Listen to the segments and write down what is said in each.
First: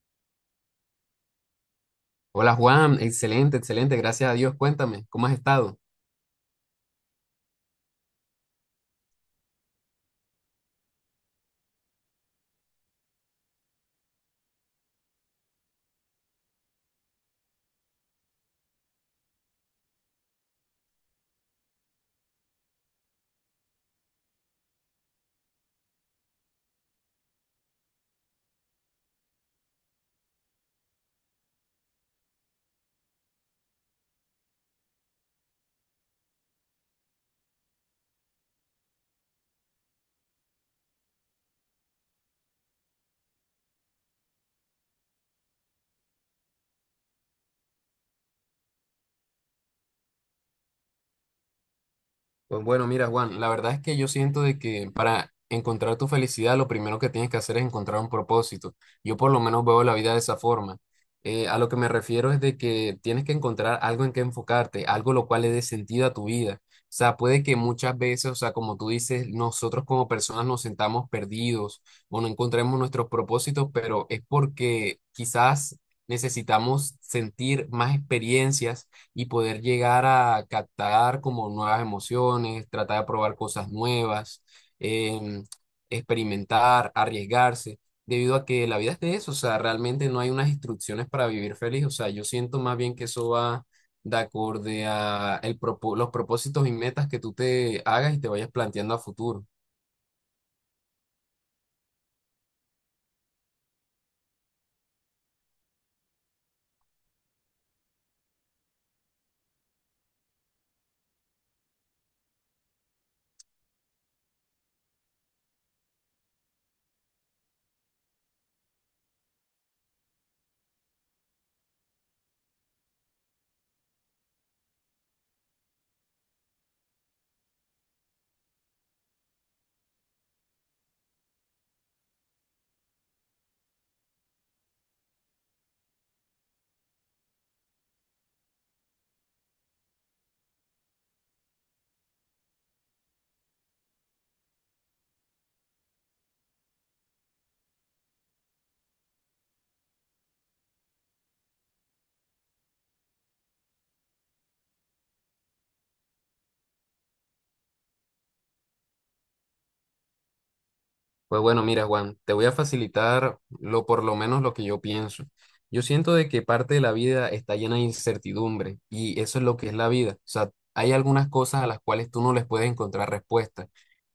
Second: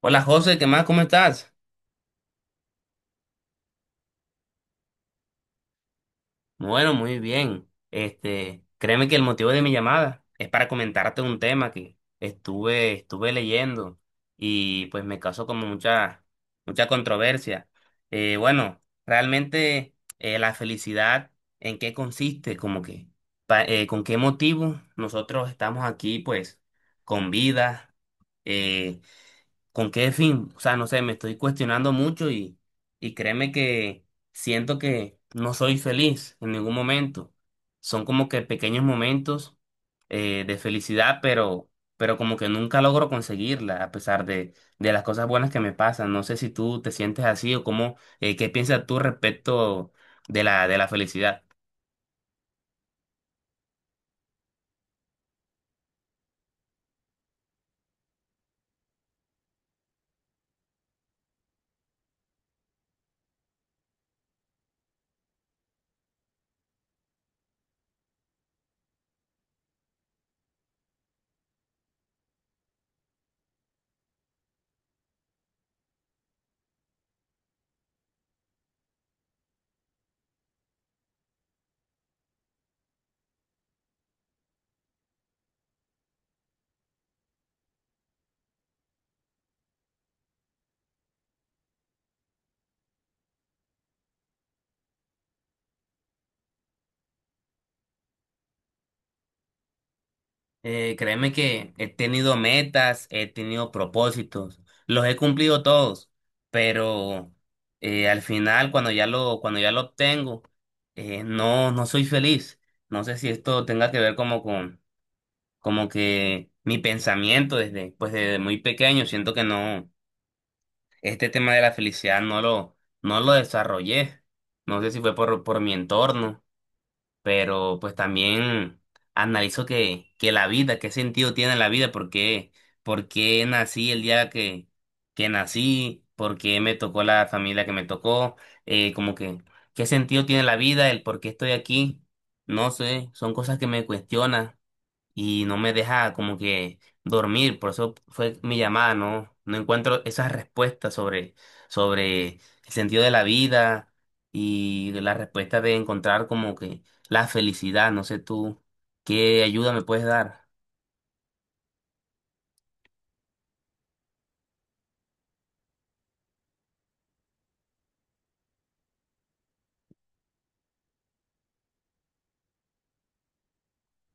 Hola José, ¿qué más? ¿Cómo estás? Hola Juan, excelente, excelente, gracias a Dios. Cuéntame, ¿cómo has estado? Bueno, muy bien. Créeme que el motivo de mi llamada es para comentarte un tema que estuve leyendo y pues me causó como mucha controversia. Bueno, realmente la felicidad, ¿en qué consiste? ¿Con qué motivo nosotros estamos aquí, pues, con vida? Eh, ¿Con qué fin? O sea, no sé, me estoy cuestionando mucho y créeme que siento que no soy feliz en ningún momento. Son como que pequeños momentos de felicidad, pero como que nunca logro conseguirla a pesar de las cosas buenas que me pasan. No sé si tú te sientes así o cómo, qué piensas tú respecto de la felicidad. Pues bueno, mira, Juan, la verdad es que yo siento de que para encontrar tu felicidad lo primero que tienes que hacer es encontrar un propósito. Yo por lo menos veo la vida de esa forma. A lo que me refiero es de que tienes que encontrar algo en que enfocarte, algo lo cual le dé sentido a tu vida. O sea, puede que muchas veces, o sea, como tú dices, nosotros como personas nos sentamos perdidos o no encontremos nuestros propósitos, pero es porque quizás necesitamos sentir más experiencias y poder llegar a captar como nuevas emociones, tratar de probar cosas nuevas, em, experimentar, arriesgarse, debido a que la vida es de eso, o sea, realmente no hay unas instrucciones para vivir feliz, o sea, yo siento más bien que eso va de acorde a el los propósitos y metas que tú te hagas y te vayas planteando a futuro. Créeme que he tenido metas, he tenido propósitos, los he cumplido todos, pero al final cuando ya lo obtengo, no soy feliz. No sé si esto tenga que ver como que mi pensamiento desde, pues desde muy pequeño, siento que no, este tema de la felicidad no lo desarrollé. No sé si fue por mi entorno pero pues también analizo que la vida, qué sentido tiene la vida, por qué nací el día que nací, por qué me tocó la familia que me tocó, como que qué sentido tiene la vida, el por qué estoy aquí, no sé, son cosas que me cuestionan y no me deja como que dormir, por eso fue mi llamada, ¿no? No encuentro esas respuestas sobre el sentido de la vida y la respuesta de encontrar como que la felicidad, no sé tú, ¿qué ayuda me puedes dar? Pues bueno, mira, Juan, te voy a facilitar lo por lo menos lo que yo pienso. Yo siento de que parte de la vida está llena de incertidumbre y eso es lo que es la vida. O sea, hay algunas cosas a las cuales tú no les puedes encontrar respuesta.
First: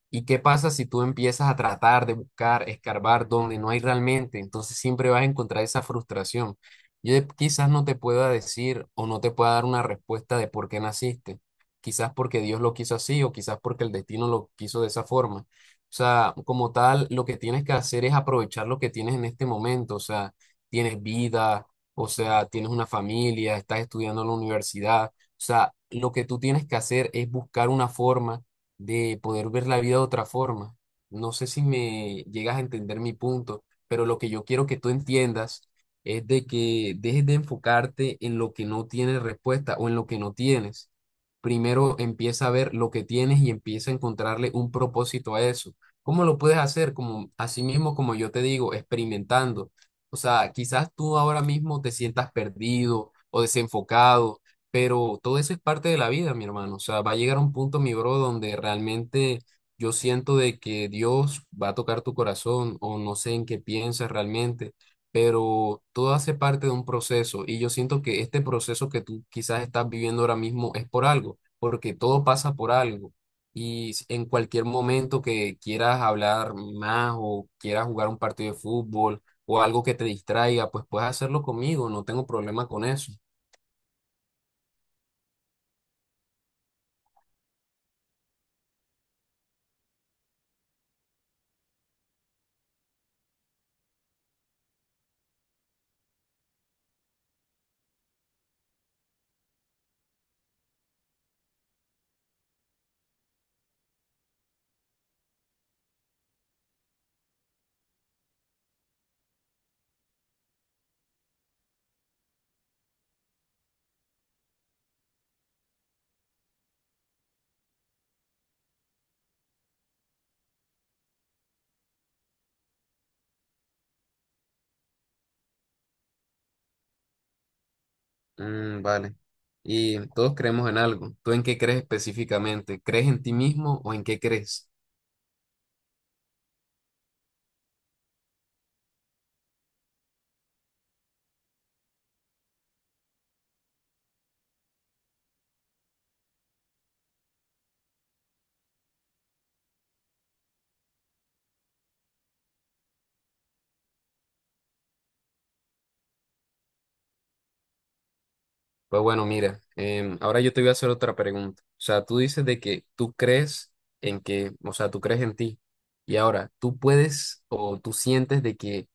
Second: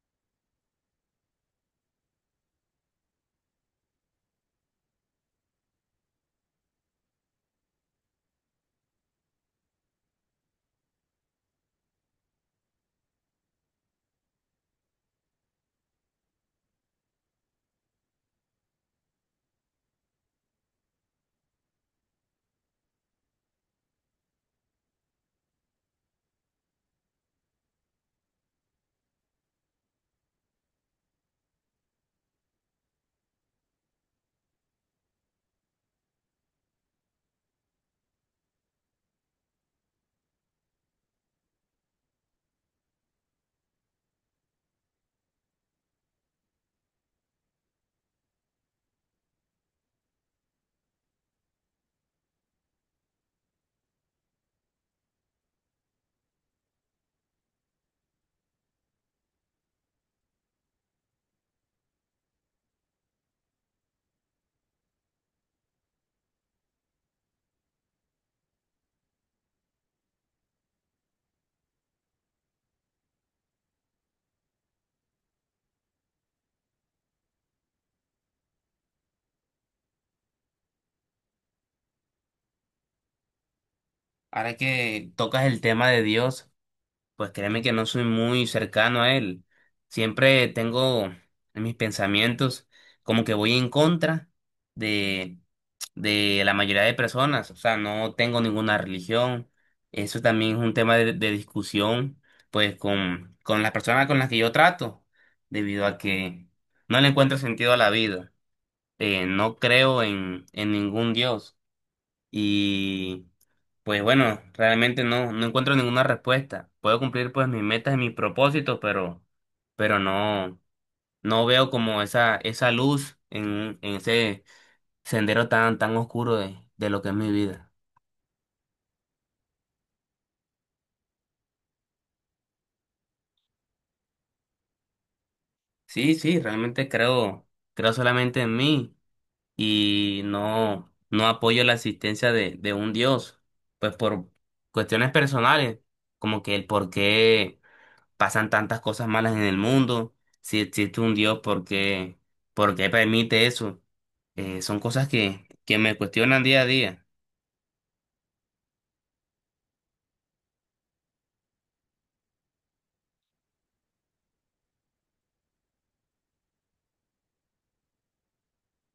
¿Y qué pasa si tú empiezas a tratar de buscar, escarbar donde no hay realmente? Entonces siempre vas a encontrar esa frustración. Quizás no te pueda decir o no te pueda dar una respuesta de por qué naciste. Quizás porque Dios lo quiso así o quizás porque el destino lo quiso de esa forma. O sea, como tal, lo que tienes que hacer es aprovechar lo que tienes en este momento. O sea, tienes vida, o sea, tienes una familia, estás estudiando en la universidad. O sea, lo que tú tienes que hacer es buscar una forma de poder ver la vida de otra forma. No sé si me llegas a entender mi punto, pero lo que yo quiero que tú entiendas es de que dejes de enfocarte en lo que no tienes respuesta o en lo que no tienes. Primero empieza a ver lo que tienes y empieza a encontrarle un propósito a eso. ¿Cómo lo puedes hacer? Como así mismo, como yo te digo, experimentando. O sea, quizás tú ahora mismo te sientas perdido o desenfocado pero todo eso es parte de la vida, mi hermano. O sea, va a llegar un punto, mi bro, donde realmente yo siento de que Dios va a tocar tu corazón o no sé en qué piensas realmente, pero todo hace parte de un proceso y yo siento que este proceso que tú quizás estás viviendo ahora mismo es por algo, porque todo pasa por algo. En cualquier momento que quieras hablar más o quieras jugar un partido de fútbol o algo que te distraiga, pues puedes hacerlo conmigo, no tengo problema con eso. Ahora que tocas el tema de Dios, pues créeme que no soy muy cercano a Él. Siempre tengo en mis pensamientos como que voy en contra de la mayoría de personas, o sea, no tengo ninguna religión. Eso también es un tema de discusión, pues, con las personas con las que yo trato, debido a que no le encuentro sentido a la vida. No creo en ningún Dios. Y, pues, bueno, realmente no encuentro ninguna respuesta. Puedo cumplir, pues, mis metas y mis propósitos, pero no, no veo como esa luz en ese sendero tan oscuro de lo que es mi vida. Mm, vale. Y todos creemos en algo. ¿Tú en qué crees específicamente? ¿Crees en ti mismo o en qué crees? Sí, sí, creo solamente en mí y no apoyo la existencia de un Dios, pues por cuestiones personales, como que el por qué pasan tantas cosas malas en el mundo, si existe un Dios, por qué permite eso. Son cosas que me cuestionan día a día. Pues bueno, mira, ahora yo te voy a hacer otra pregunta. O sea, tú dices de que tú crees en que, o sea, tú crees en ti. Y ahora, ¿tú puedes o tú sientes de que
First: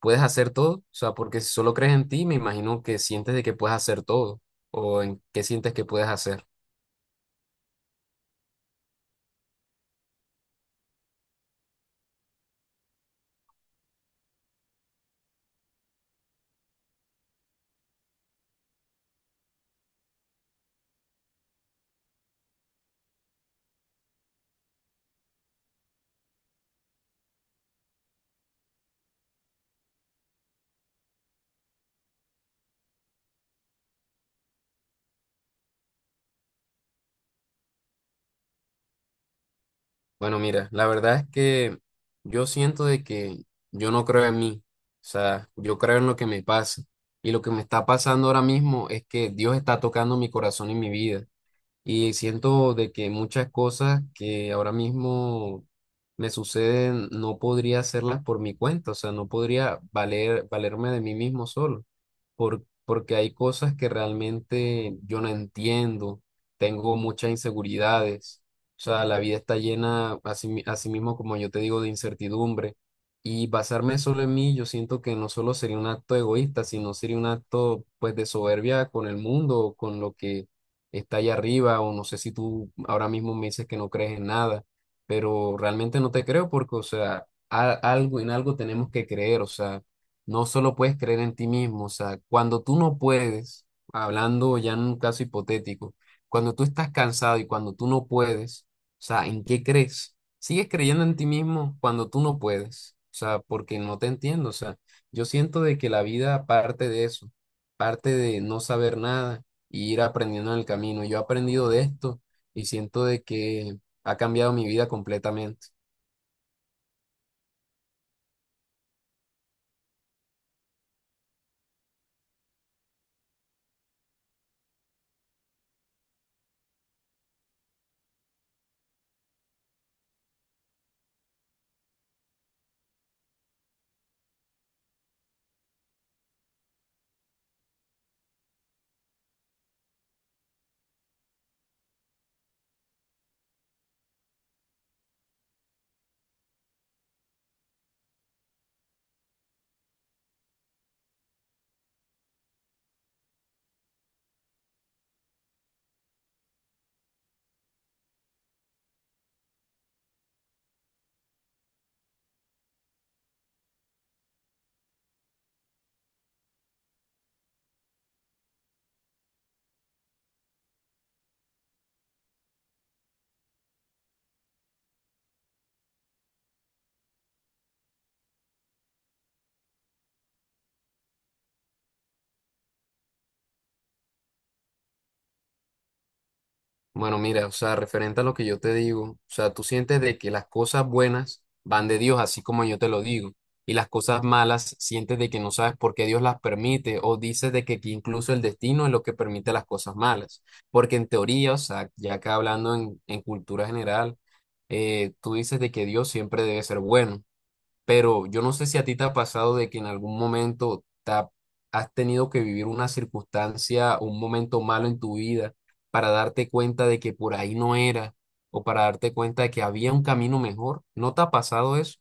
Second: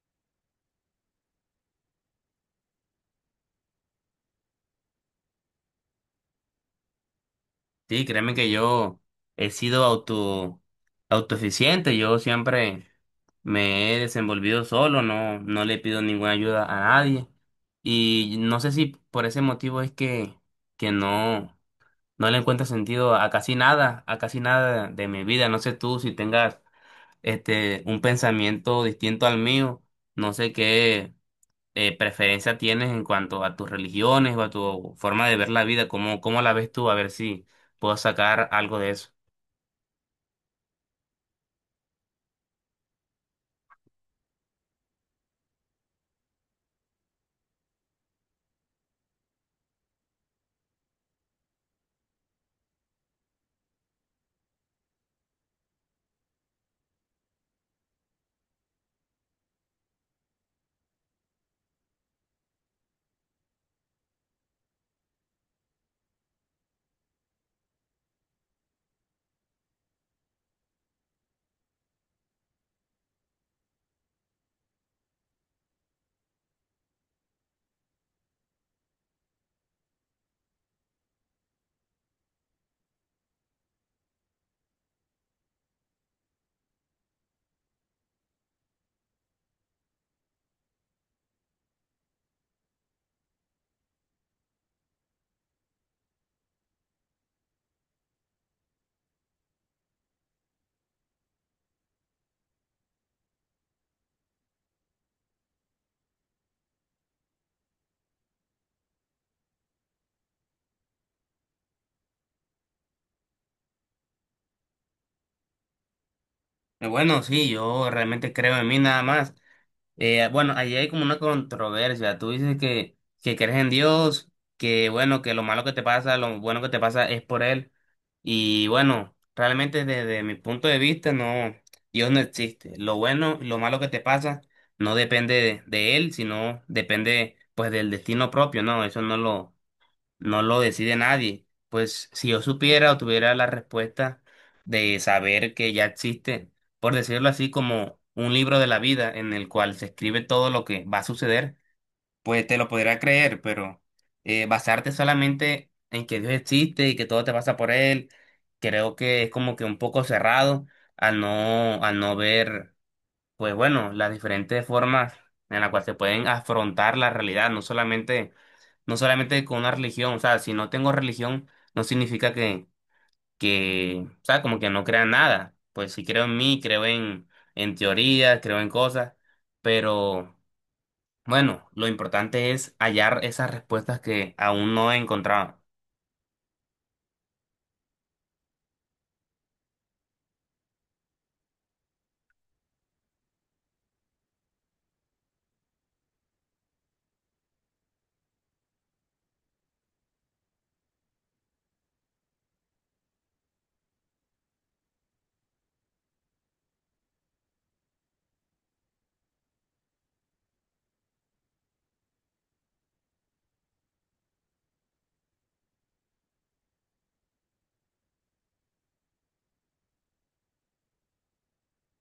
puedes hacer todo? O sea, porque si solo crees en ti, me imagino que sientes de que puedes hacer todo. ¿O en qué sientes que puedes hacer? Sí, créeme que yo he sido auto, autoeficiente, yo siempre me he desenvolvido solo, no le pido ninguna ayuda a nadie. Y no sé si por ese motivo es que no, no le encuentro sentido a casi nada de mi vida. No sé tú si tengas un pensamiento distinto al mío, no sé qué preferencia tienes en cuanto a tus religiones o a tu forma de ver la vida. ¿Cómo, cómo la ves tú? A ver si puedo sacar algo de eso. Bueno, mira, la verdad es que yo siento de que yo no creo en mí, o sea, yo creo en lo que me pasa y lo que me está pasando ahora mismo es que Dios está tocando mi corazón y mi vida y siento de que muchas cosas que ahora mismo me suceden no podría hacerlas por mi cuenta, o sea, no podría valer, valerme de mí mismo solo porque hay cosas que realmente yo no entiendo, tengo muchas inseguridades, o sea, la vida está llena, así, así mismo como yo te digo, de incertidumbre, y basarme solo en mí, yo siento que no solo sería un acto egoísta, sino sería un acto, pues, de soberbia con el mundo, o con lo que está allá arriba, o no sé si tú ahora mismo me dices que no crees en nada, pero realmente no te creo porque, o sea, algo, en algo tenemos que creer, o sea no solo puedes creer en ti mismo, o sea, cuando tú no puedes, hablando ya en un caso hipotético, cuando tú estás cansado y cuando tú no puedes, o sea, ¿en qué crees? ¿Sigues creyendo en ti mismo cuando tú no puedes? O sea, porque no te entiendo, o sea, yo siento de que la vida parte de eso, parte de no saber nada y ir aprendiendo en el camino. Yo he aprendido de esto y siento de que ha cambiado mi vida completamente. Bueno, sí, yo realmente creo en mí nada más. Bueno, ahí hay como una controversia. Tú dices que crees en Dios, que bueno, que lo malo que te pasa, lo bueno que te pasa es por Él. Y bueno, realmente desde mi punto de vista, no, Dios no existe. Lo bueno, lo malo que te pasa no depende de Él, sino depende pues del destino propio, ¿no? Eso no lo, no lo decide nadie. Pues si yo supiera o tuviera la respuesta de saber que ya existe, por decirlo así, como un libro de la vida en el cual se escribe todo lo que va a suceder, pues te lo podría creer, pero basarte solamente en que Dios existe y que todo te pasa por él, creo que es como que un poco cerrado al no ver, pues bueno, las diferentes formas en las cuales se pueden afrontar la realidad, no solamente con una religión, o sea, si no tengo religión, no significa o sea, como que no crea en nada. Pues sí creo en mí, creo en teorías, creo en cosas, pero bueno, lo importante es hallar esas respuestas que aún no he encontrado. Bueno, mira, o sea, referente a lo que yo te digo, o sea, tú sientes de que las cosas buenas van de Dios, así como yo te lo digo, y las cosas malas sientes de que no sabes por qué Dios las permite, o dices de que incluso el destino es lo que permite las cosas malas, porque en teoría, o sea, ya acá hablando en cultura general, tú dices de que Dios siempre debe ser bueno. Pero yo no sé si a ti te ha pasado de que en algún momento has tenido que vivir una circunstancia, un momento malo en tu vida para darte cuenta de que por ahí no era o para darte cuenta de que había un camino mejor. ¿No te ha pasado eso?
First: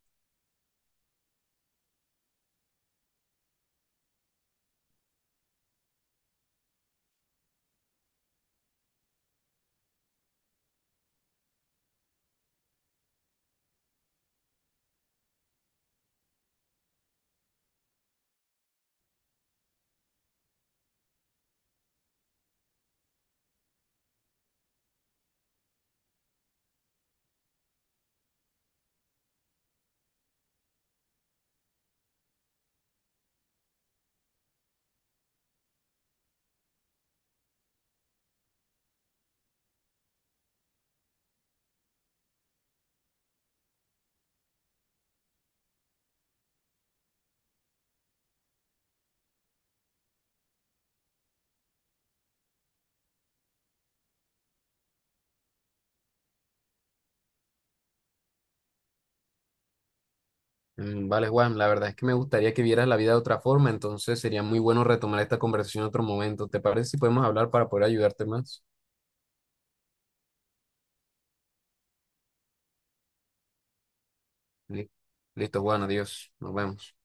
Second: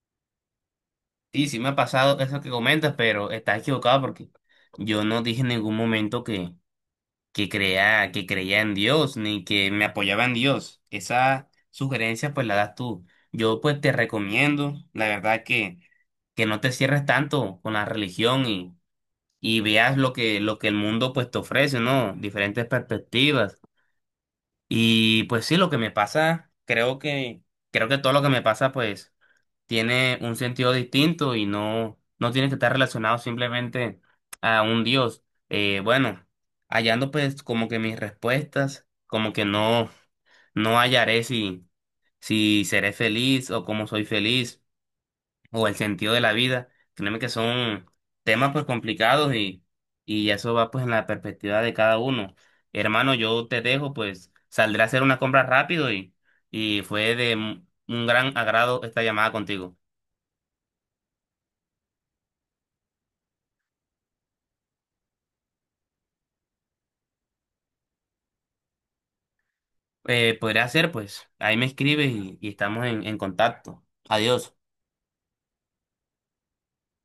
Sí, sí me ha pasado eso que comentas, pero estás equivocado porque yo no dije en ningún momento que creía en Dios, ni que me apoyaba en Dios. Esa sugerencia pues la das tú. Yo pues te recomiendo, la verdad que no te cierres tanto con la religión y veas lo que el mundo pues te ofrece, ¿no? Diferentes perspectivas. Y pues sí, lo que me pasa, creo que todo lo que me pasa pues tiene un sentido distinto y no tiene que estar relacionado simplemente a un dios. Bueno, hallando pues como que mis respuestas, como que no, no hallaré si seré feliz o cómo soy feliz o el sentido de la vida. Créeme que son temas pues complicados y eso va pues en la perspectiva de cada uno. Hermano, yo te dejo, pues saldré a hacer una compra rápido y fue de un gran agrado esta llamada contigo. Mm, vale, Juan, la verdad es que me gustaría que vieras la vida de otra forma, entonces sería muy bueno retomar esta conversación en otro momento. ¿Te parece si podemos hablar para poder ayudarte más? Podría ser, pues. Ahí me escribes y estamos en contacto. Adiós. Li- Listo, Juan, adiós, nos vemos.